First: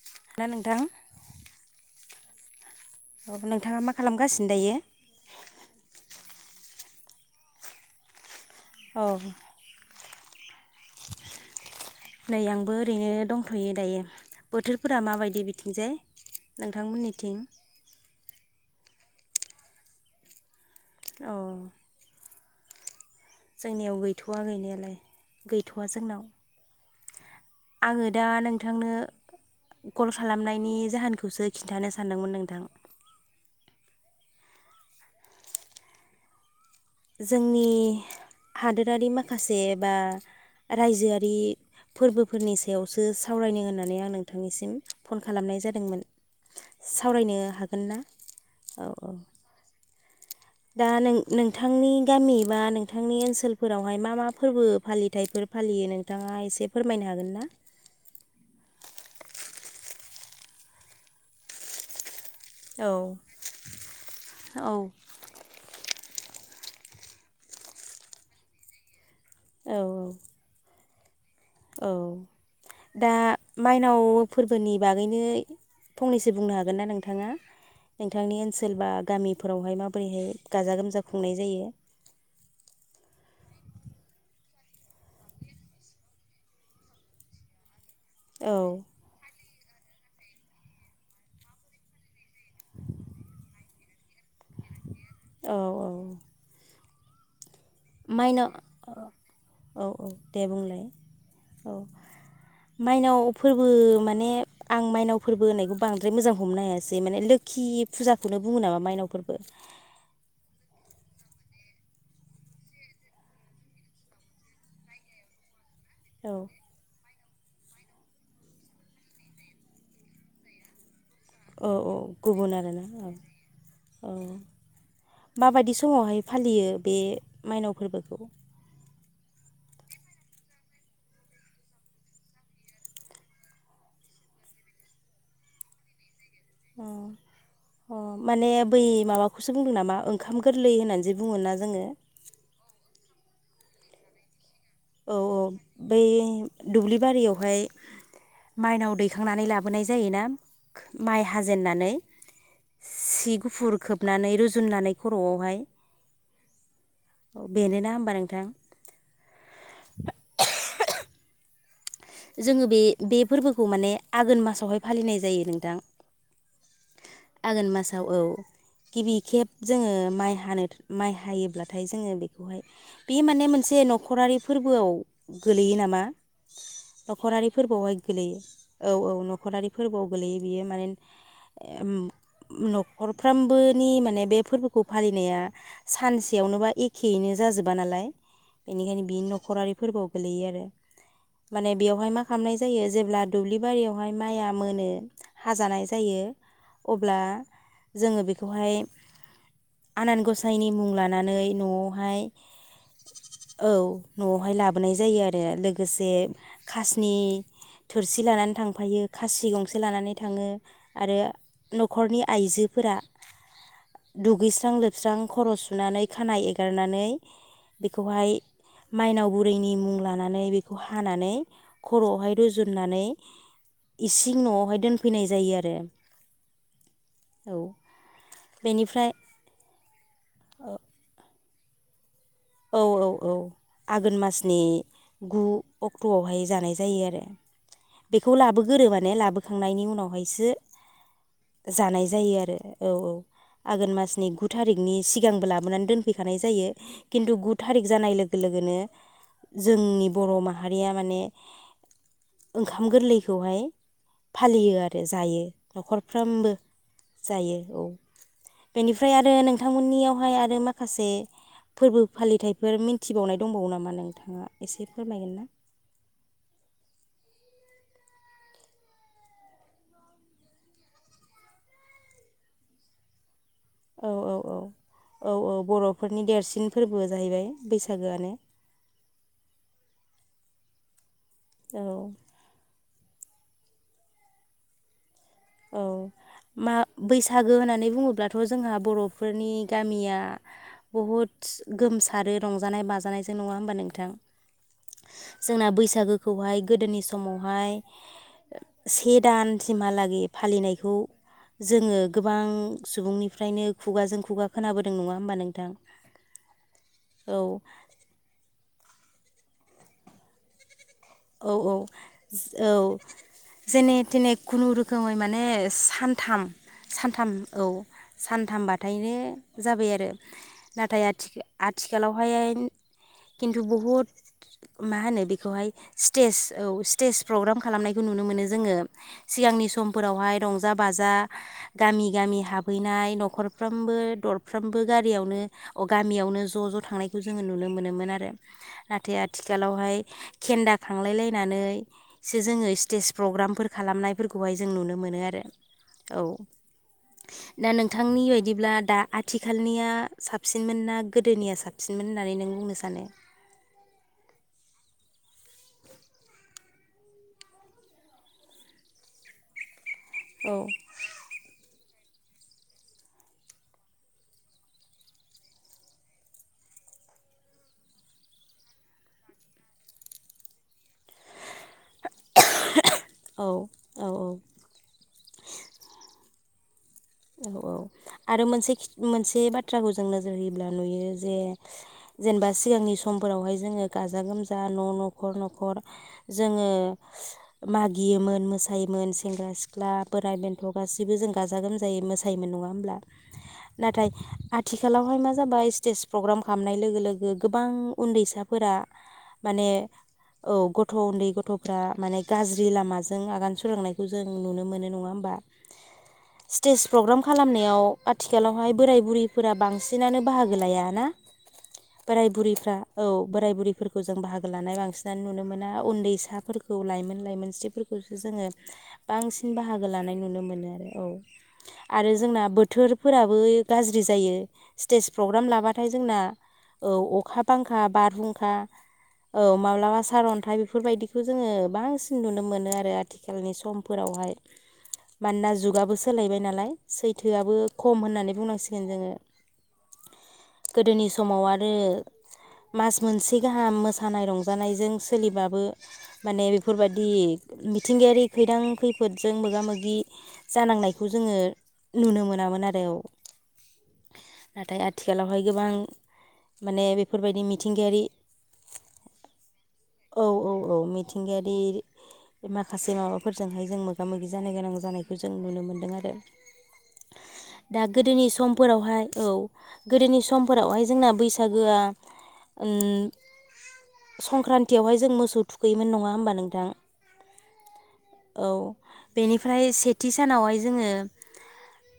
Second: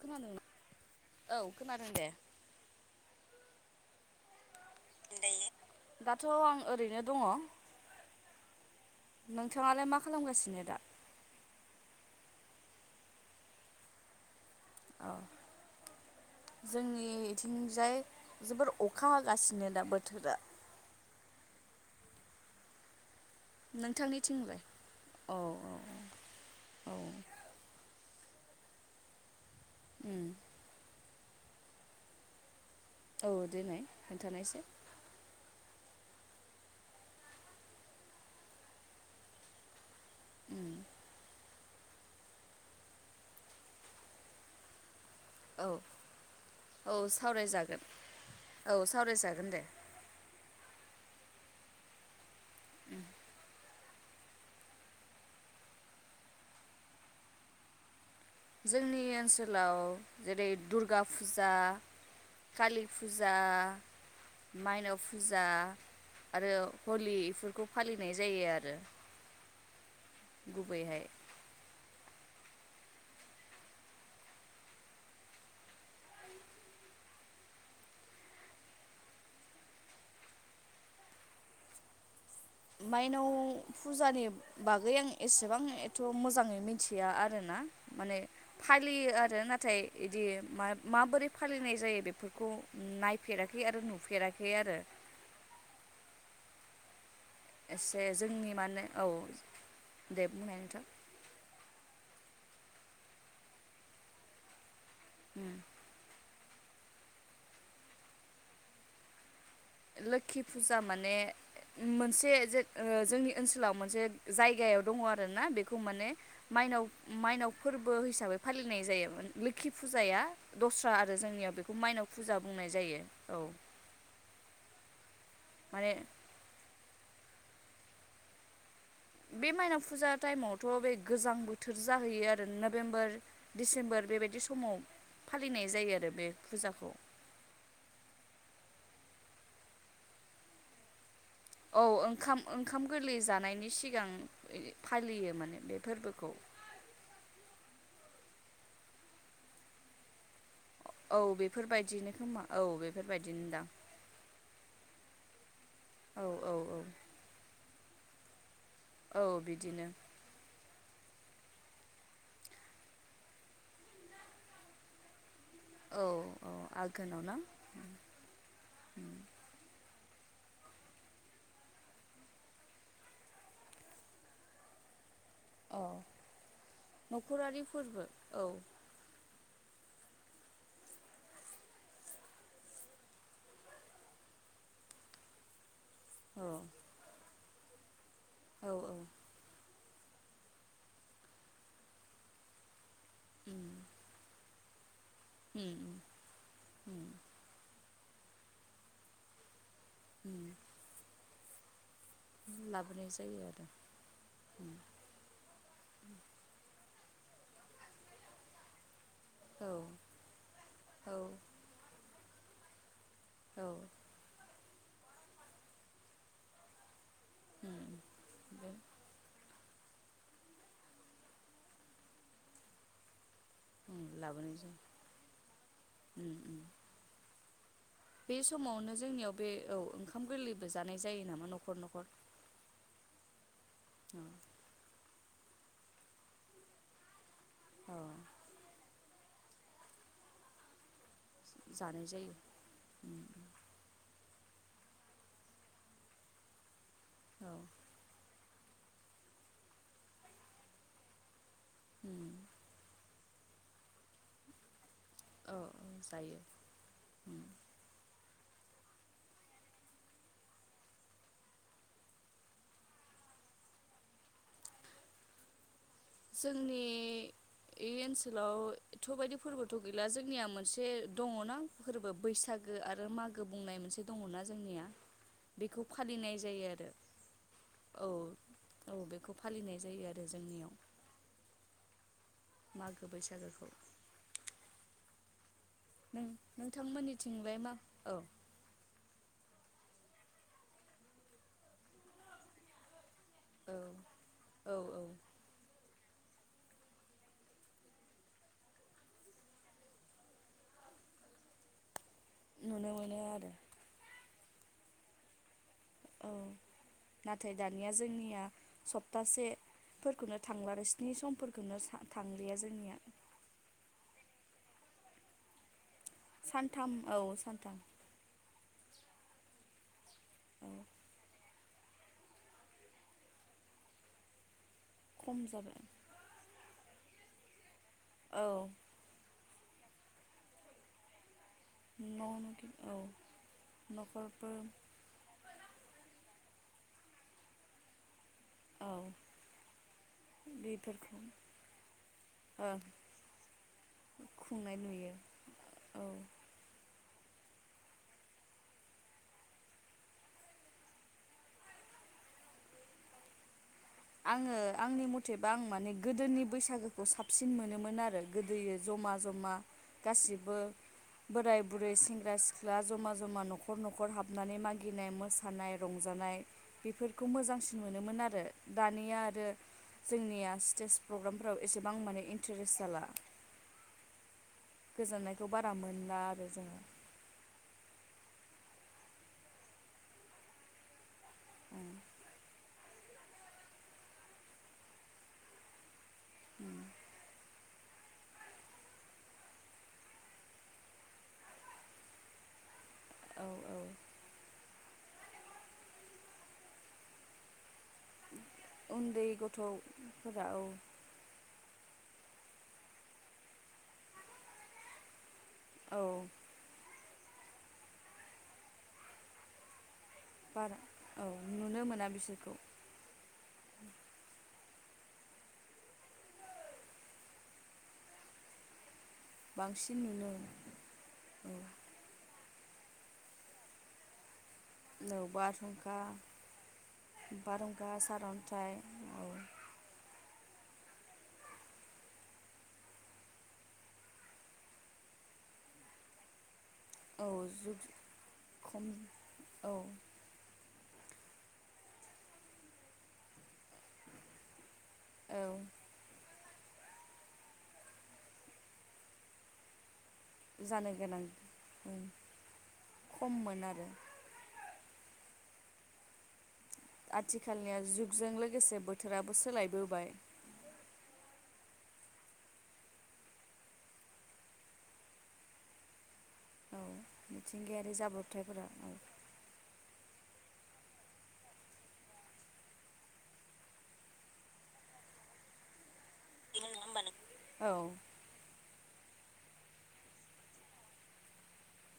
खोनादोंना ना नोंथां औ खोनादों दे अ नोंथाङा मा खालामगासिन दायो? दिनै दाथ' आं ओरैनो दङ औ नोंथाङालाय मा खालामगासिनो दा नै आंबो ओरैनो दंथ'यो दायो बोथोरफोरा माबायदि बिथिंजाय जोंनि इथिंजाय जोबोर अखा हागासिनो दा बोथोरा औ जोंनियाव गैथ'वा नोंथांनिथिंलाय गैनायालाय औ गैथ'वा जोंनाव औ आङो दा नोंथांनो कल उम खालामनायनि जाहोनखौसो खिन्थानो सानदोंमोन नोंथां औ देनाय खोन्थानायसाय जोंनि हादोरारि माखासे बा उम रायजोआरि फोरबोफोरनि सायावसो सावरायनो होननानै आं नोंथांनिसिम फन खालामनाय औ जादोंमोन औ सावरायनो सावरायजागोन हागोन ना औ औ सावरायजागोन दे दा नों नोंथांनि गामि बा नोंथांनि ओनसोल फोरावहाय मा मा फोरबो फालिथाइफोर फालियो नोंथाङा एसे फोरमायनो हागोनना जोंनि ओनसोलाव जेरै दुर्गा फुजा कालि औ फुजा औ माइनाव फुजा आरो हलि इफोरखौ फालिनाय जायो आरो औ औ गुबैहाय औ दा माइनाव फोरबोनि बागैनो फंनैसो बुंनो हागोनना नोंथाङा नोंथांनि ओनसोल बा गामिफोरावहाय माबोरैहाय गाजा गोमजा खुंनाय जायो माइनाव फुजानि बागै आं एसेबां एथ मोजाङै मिथिया आरोना माने औ फालियो आरो ना ‌ थाय इदि मा- माबोरै फालिनाय जायो बेफोरखौ नायफेराखै आरो नुफेराखै आरो औ औ एसे जोंनि माइनाव माने औ औ दे बुंनाय बुंलाय नोंथां औ माइनाव फोरबो माने आं माइनाव फोरबो होननायखौ बांद्राय मोजां हमनो हायासै माने लोखि फुजाखौनो बुंङो नामा मायनाव फोरबो। लोखि फुजा माने मोनसे जोंनि ओनसोलाव मोनसे जायगायाव दंङ आरोना बे खौ माने औ माइनाव माइनाव फोरबो हिसाबै फालिनाय जायोमोन लोखि फुजाया दस्रा आरो। आरो जोंनियाव औ बेखौ औ मायनाव फुजा गुबुन बुंनाय आरोना जायो औ। औ माबायदि माने समावहाय फालियो? बे माइनाव फोरबोखौ। बे माइनाव फुजा टाइमावथ' बे गोजां बोथोर जाहैयो आरो नभेम्बर डिसेम्बर बेबायदि समाव फालिनाय जायो आरो बे। अ फुजाखौ। अ माने बै माबाखौसो बुंदों नामा ओंखाम गोरलै होननानै जे बुङोना जोङो औ ओंखाम ओंखाम गोरलै जानाय। जानायनि सिगां। औ फालियो औ माने बे बै फोरबोखौ दुब्लि बारियावहाय। माइनाव दैखांनानै लाबोनाय जायोना। औ माइ हाजेनन्नानै बेफोरबायदिनो खोमा औ सि बेफोरबायदिनोदां गुफुर खोबनानै रुजुननानै खर'आवहाय। औ औ औ। बा नोंथां। औ बिदिनो। जोंङो बे बे फोरबोखौ माने आघोन मासावहाय फालिनाय जायो। थां औ औ आघोनाव ना आगोन मासाव औ गिबि केस जोङो। माइ हानो माइ हायोब्लाथाय जोंङो बेखौहाय बे माने मोनसे न'खरारि फोरबोआव गोलैयो औ नामा। न'खरारि फोरबोआवहाय गोलैयो औ औ। न'खरारि फोरबोआव गोलैयो बियो माने उम न'खरफ्रामबोनि माने बे फोरबोखौ फालिनाया। औ सानसेयावनोबा एखेयैनो जाजोब बा नालाय। औ बेनिखायनो बि न'खरारि फोरबोआव गोलैयो आरो माने बेयावहाय मा खालामनाय जायो जेब्ला दुब्लि उम बारियावहाय माइ आ मोनो। उम हाजानाय जायो उम अब्ला जोंङो बेखौहाय आनान उम गसाइनि मुं लानानै न' बेहाय उम लाबोनाय जायो आरो औ न'आवहाय उम लाबोनाय जायो आरो लोगोसे खासनि थोरसि लानानै थांफायो खासि गंसे औ लानानै थांङो आरो औ न'खरनि आइजोफोरा औ दुगै सो खां लोबस्रां खर' सुनानै खानाया एगारनानै उम बेखौहाय बे माइनावबो बेनि मुं लानानै बेखौ हानानै खर'आवहाय रुजुननानै उम इसिं लाबोनाय न'आवहाय जायो दोनफैनाय जायो आरो उम उम औ बे समावनो बेनिफ्राय जोंनियाव बे औ ओंखाम गोरलैबो जानाय जायो नामा न' न'खर न'खर औ औ औ आघोन औ मासनि गु अक्ट'आवहाय जानाय जायो आरो औ बेखौ लाबोगोरो मोन ने लाबोखांनायनि उनावहायसो जानाय जायो आरो औ औ उम आघोन मासनि गु थारिखनि सिगांबो लाबोनान दोनफैखानाय जायो खिन्थु गु औ थारिख जानाय लोग लोगो लोगोनो जोंनि बर' माहारिया माने उम ओंखाम गोरलै खौहाय फालियो आर रो जायो औ जायो न'खरफ्रोमबो उम जायो औ बेनिफ्राय आरो नोंथांमोननियावहाय आरो माखासे फोरबो फालिथायाइफोर मिथिबावनाय दंबावो नामा नोंथाङा एसे फोरमायगोन ना? जोंनि इ ओनसोलाव एथ' बायदि फोरबोथ' गैला जोंनिया मोनसे दङना फोरबो बैसागो आरो मागो बुंनाय मोनसे औ औ दङना औ जोंनिया औ औ बेखौ बर'फोरनि फालिनाय देरसिन जायो आरो फोरबो जाहैबाय औ बैसागोआनो औ बेखौ फालिनाय जायो आरो जोंनियाव औ मागो बैसागोखौ औ नों मा बैसागो नोंथांमोननिथिंलाय मा होननानै औ बुङोब्लाथ' जोंहा बर'फोरनि गामिया बहुद गोमसारो रंजानाय बाजानाय नङा होमबा औ नोंथां? औ औ जोंना बैसागो खौहाय गोदोनि समावहाय से दानसिमहालागै फालिनायखौ जोङो गोबां नुनो मोनो आरो सुबुंनिफ्रायनो खुगाजों खुगा खोनाबोदों नङा होमबा नोंथां? औ नाथाय औ दानिया जोंनिया सप्तासे फोरखौनो थांला आरो स्नि औ औ समफोरखौनो थांलिया औ जोंनिया जेने थेने खुनुरुखैमै माने सान थाम सानथाम औ सानथामबा थायनो जाबाय आरो औ नाथाय आ आथिखालावहाय खिन्थु बहुद मा होनो खम बेखौहाय जाबाय स्टेज औ स्टेज प्रग्राम खालामनायखौ नुनो मोनो औ जोङो सिगांनि स समफोरावहाय रंजा बाजा गामि न' गामि न' औ हाबहैनाय न'खरफ्रामबो न'खरफोर दरफ्रामबो गारियावनो अ गामियावनो ज ज थांनायखौ जोङो नुनो मोनोमोन आरो औ नाथाय आथिखालावहाय केेन्दा थांलाय बेफोरखौ लायनानैसो जोङो स्टेज प्रग्रामफोर खालामनायफोरखौहाय जों खुंनाय नुनो नुयो मोनो आरो औ दा नोंथांनि बायदिब्ला दा आथिखालनिया साबसिनमोन ना गोदोनिया साबसिनमोन होननानै नों बुंनो सानो? आङो आंनि मथेबा आं माने गोदोनि बैसागोखौ साबसिन मोनोमोन आरो गोदोयो जमा जमा गासिबो औ बोराय बुरै सें [inaudible] सेंग्रा सिख्ला जमा जमा न'खर न'खर हाबनानै मागिनाय मोसानाय रंजानाय बेफोरखौ मोजांसिन मोनोमोन आरो दानिया आरो जोंनिया स्टेज प्रग्रामफोराव एसेबां माने इन्टारेस्ट जाला औ औ गोजोननायखौ बारा मोनला आरो जोङो। औ औ आरो मोनसे मोनसे बाथ्राखौ जों नोजोर होयोब्ला नुयो जे ओं जेनेबा सिगांनि समफोरावहाय जोङो गाजा गोमजा न' न'खर न'खर जोङो मागियोमोन मोसायोमोन सेंग्रा सिख्ला बोराइ बेन्थ' गासैबो जों गाजा गोमजा जायै मोसायोमोन नङा होमब्ला? औ औ नाथाय आ थिखालावहाय मा जाबाय स्टेज प्रग्राम खालामनाय लोगो लोगो गोबां उन्दैसा फोरा उन्दै माने गथ'फोरा औ गथ' उन्दै गथ'फ्रा माने गाज्रि लामाजों आगान सुरांनायखौ जों नुनो मोनो नङा होमबा? औ स्टेज प्रग्राम खालामनायाव आथिखालावहाय बोराय बुरैफोरा बांसिन नानो बाहागो बारा लाया ना औ नुनो मोना बोराइ बिसोरखौ बुरैफ्रा औ बोराइ बुरैफोरखौ जों बाहागो लानाय बांसिनानो नुनो मोना उन्दैसाफोरखौ लाइमोन लाइमोनस्रिफोरखौसो जोङो बांसिन बाहागो लानाय नुनो मोनो आरो औ। आरो जोंना बोथोरफोराबो गाज्रि जायो। औ स्टेज प्रग्राम लाबाथाय बारहुंखा जोंना औ अखा बांखा बारहुंखा बारहुंखा सारअन्थाइ औ माब्लाबा सारन्थाइ बे फोरबायदिखौ जोङो बांसिन नुनो मोनो आरो आथिखालनि समफोरावहाय मानोना जुगाबो सोलायबाय नालाय औ सैथोआबो जुग खम होननानै बुंनांसिगोन खम जोङो औ गोदोनि समाव आरो मास मोनसे गाहाम मोसानाय रंजानायजों औ सोलिबाबो माने बे फोरबायादि मिथिंगायारि खैदान खैफोदजों मोगा मोगि जानो जानांनाय खौ गोनां जोङो उम नुनो मोनामोन आरो औ खममोन आरो नाथाय आ आथिखालावहाय गोबां। माने बेफोरबायदि आथिखालनिया मिथिंगायारि जुगजों लोगोसे बोथोराबो सोलायबोबाय। औ औ औ मिथिंगायारि माखासे माबाफोरजोंहाय जों मोगा मोगि जानो गोनां जानायखौ जों नुनो मोनो। नो आरो। औ दा मिथिंगायारि गोदोनि जाब्रबथायफोरा समफोरावहाय औ। गोदोनि समफोरावहाय जोंना बैसागोआ संक्रांन्तियावहाय जों मोसौ थुखैयोमोन नङा। औ होमबा नोंथां औ औ। बेनिफ्राय सेथि सानावहाय। जोङो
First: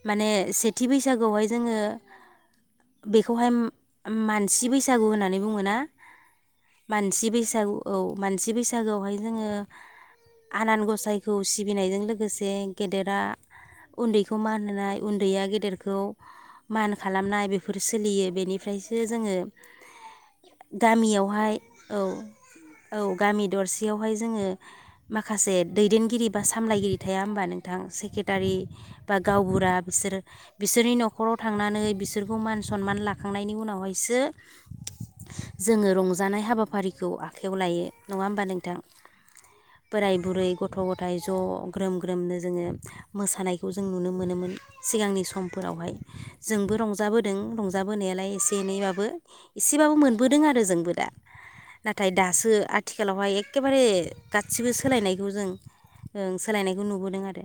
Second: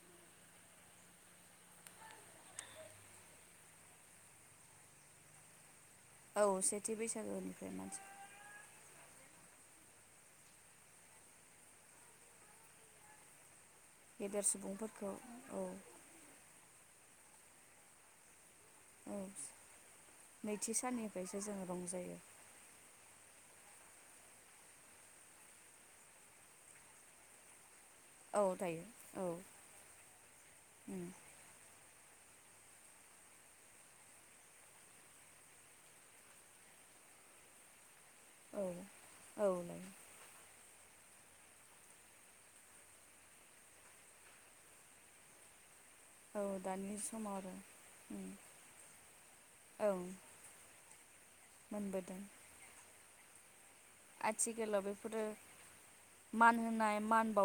माने सेथि बैसागुआवहाय जोङो बेखौहाय मानसि बैसागु होननानै बुङोना। औ सेथि मानसि बैसागोनिफ्राय बैसागु औ मानसि बैसागुआवहाय। जोङो आनान गसायखौ सिबिनायजों लोगोसे गेदेरा। उन्दैखौ गेदेर मान होनाय सुबुंफोरखौ उन्दैया औ गेदेरखौ मान। खालामनाय बेफोर सोलियो बेनि। ओमफ्रायसो औ जोङो नैथि साननिफ्रायसो गामियावहाय जों औ रंजायो औ। गामि दरसेयावहाय जोङो माखासे दैदेनगिरि बा सामलायगिरि थाया होमबा नोंथां। औ टारि दायो बा औ गावबुरा बिसोर बिसोरनि उम नखराव थांनानै बिसो। सोरखौ मान सनमान लाखांनायनि उनावहायसो जोङो रंजानाय हाबाफारिखौ आखाइायाव लायो। नङा होमबा औ नोंथां औ लायो बोराय बुरै। गथ गथायाइ ज ग्रोम ग्रोमनो जोङो। मोसानायखौ जों नुनो मोनोमोन सिगांनि समफोरावहाय औ जोंबो दानि समाव रंजाबोदों आरो उम रंजाबोनायालाय एसे एनैबाबो एसेबाबो ओं मोनबोदों आरो जोंबो दा नाथाय मोनबोदों दासो आथिखालावहाय एखेबारे गासिबो आथिखालाव बेफोरो सोलायनायखौ जों ओं सोलायनायखौ नुबोदों आरो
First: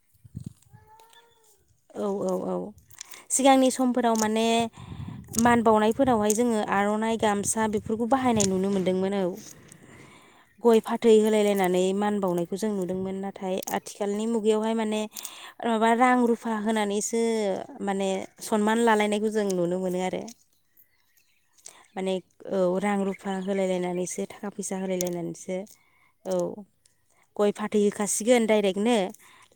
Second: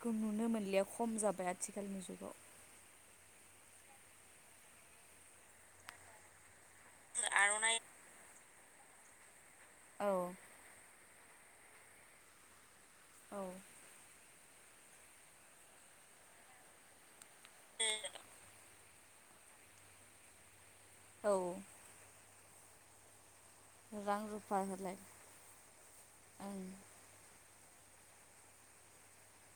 खौ नुनो मोनलिया खम जाबाय आथिखाल औ जुग आव औ औ सिगांनि समफोराव माने मान बावनायफोरावहाय जोङो आर'नाइ गामसा आर'नाइ बेफोरखौ बाहायनाय नुनो मोनदोंमोन औ औ थै होलाय लायनानै मान बावनायखौ जों नुदोंमोन औ नाथाय आथिखालनि मु बेयाव हाय माने ओ माबा रां रुफ रुफा होनानैसो माने सनमान लालायनायखौ जों नुनो मोनो आरो औ माने औ रां रु फा होलाय रां लायनानैसो थाखा रुफा फैसा होलाय लायनानैसो औ ओं गय फाथ दै होखासिगोन डाइरेक्ट नो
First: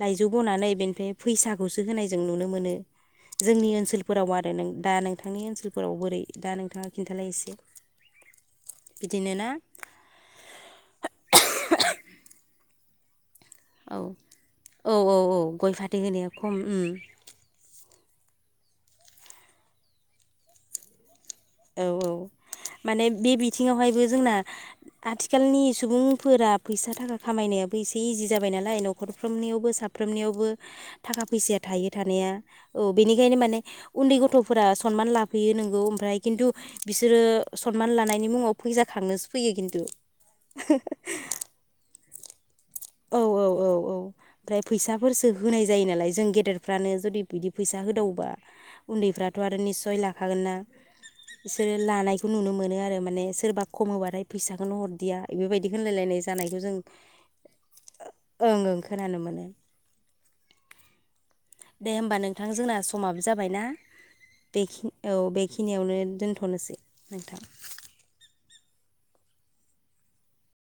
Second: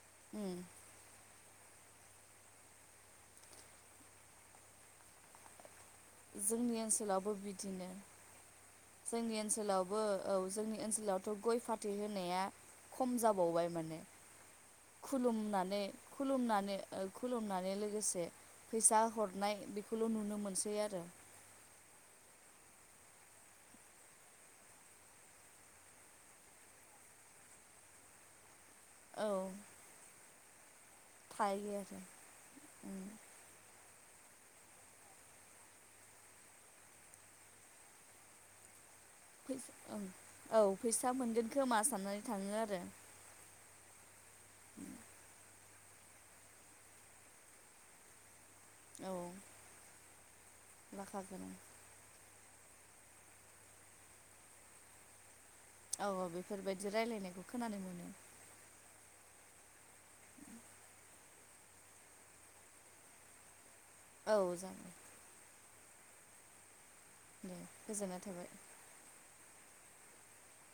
लायजौ उम बननानै बेनिफ्राय फैसा खौसो होनाय जों नुनो मोनो जोंनि ओनसोलफोराव आरो दा नोंथांनि ओनसोल फोराव बोरै दा जोंनि नोंथाङा खिन्थालाय ओनसोलावबो एसे बिदिनो बिदिनो जोंनि ना ओनसोलावबो औ जोंनि ओनसोलावथ' गय फाथै होनाया खम जाब बाव बाय औ माने औ औ औ गय खुुलुमनानै फाथै होनाया खम खुलुमनानै उम ओ खुलुमनानै लोगोसे बे फैसा हरनाय बेखौल' नुनो मोनसै आरो। औ औ माने बे बिथिङावहायबो जोंना आथिखालनि सुबुंफोरा फैसा थाखा खामायनायाबो एसे इजि जाबाय नालाय। लाय औ न'खरफ्रोमनियावबो साफ्रोमनियावबो। थाखा फैसाया थायो थानाया औ उम बेनिखायनो माने उन्दै गथ'फोरा सनमान लाफैयो नोंगौ ओमफ्राय खिन्थु बिसोरो सनमान लानायनि मुंङाव फैजा फैसा ओं औ फैसा मोनगोन खोमा साननानै थाङो आरो। औ औ औ औ। ओमफ्राय फैसाफोरसो होनाय जायो नालाय जों गेदेरफ्रानो जुदि बिदि फैसा होदावबा औ उन्दैफ्राथ' आरो निसय लाखागोन ना लाखा गोनां बिसोर लानायखौ नुनो मोनो आरो माने सोरबा खम होबाथाय फैसाखौनो हरदिया। बेफोरबायदि औ होनलायलायनाय औ जानायखौ जों बेफोरबायदि रायलायनायखौ खोनानो मोनो ओं ओं। खोनानो मोनो। दे होमबा नोंथां जोंना समाबो जाबाय ना। औ बे खि जागोन औ बे। बेखिनियावनो दोनथ'नोसै। नोंथां दे गोजोननाय थाबाय।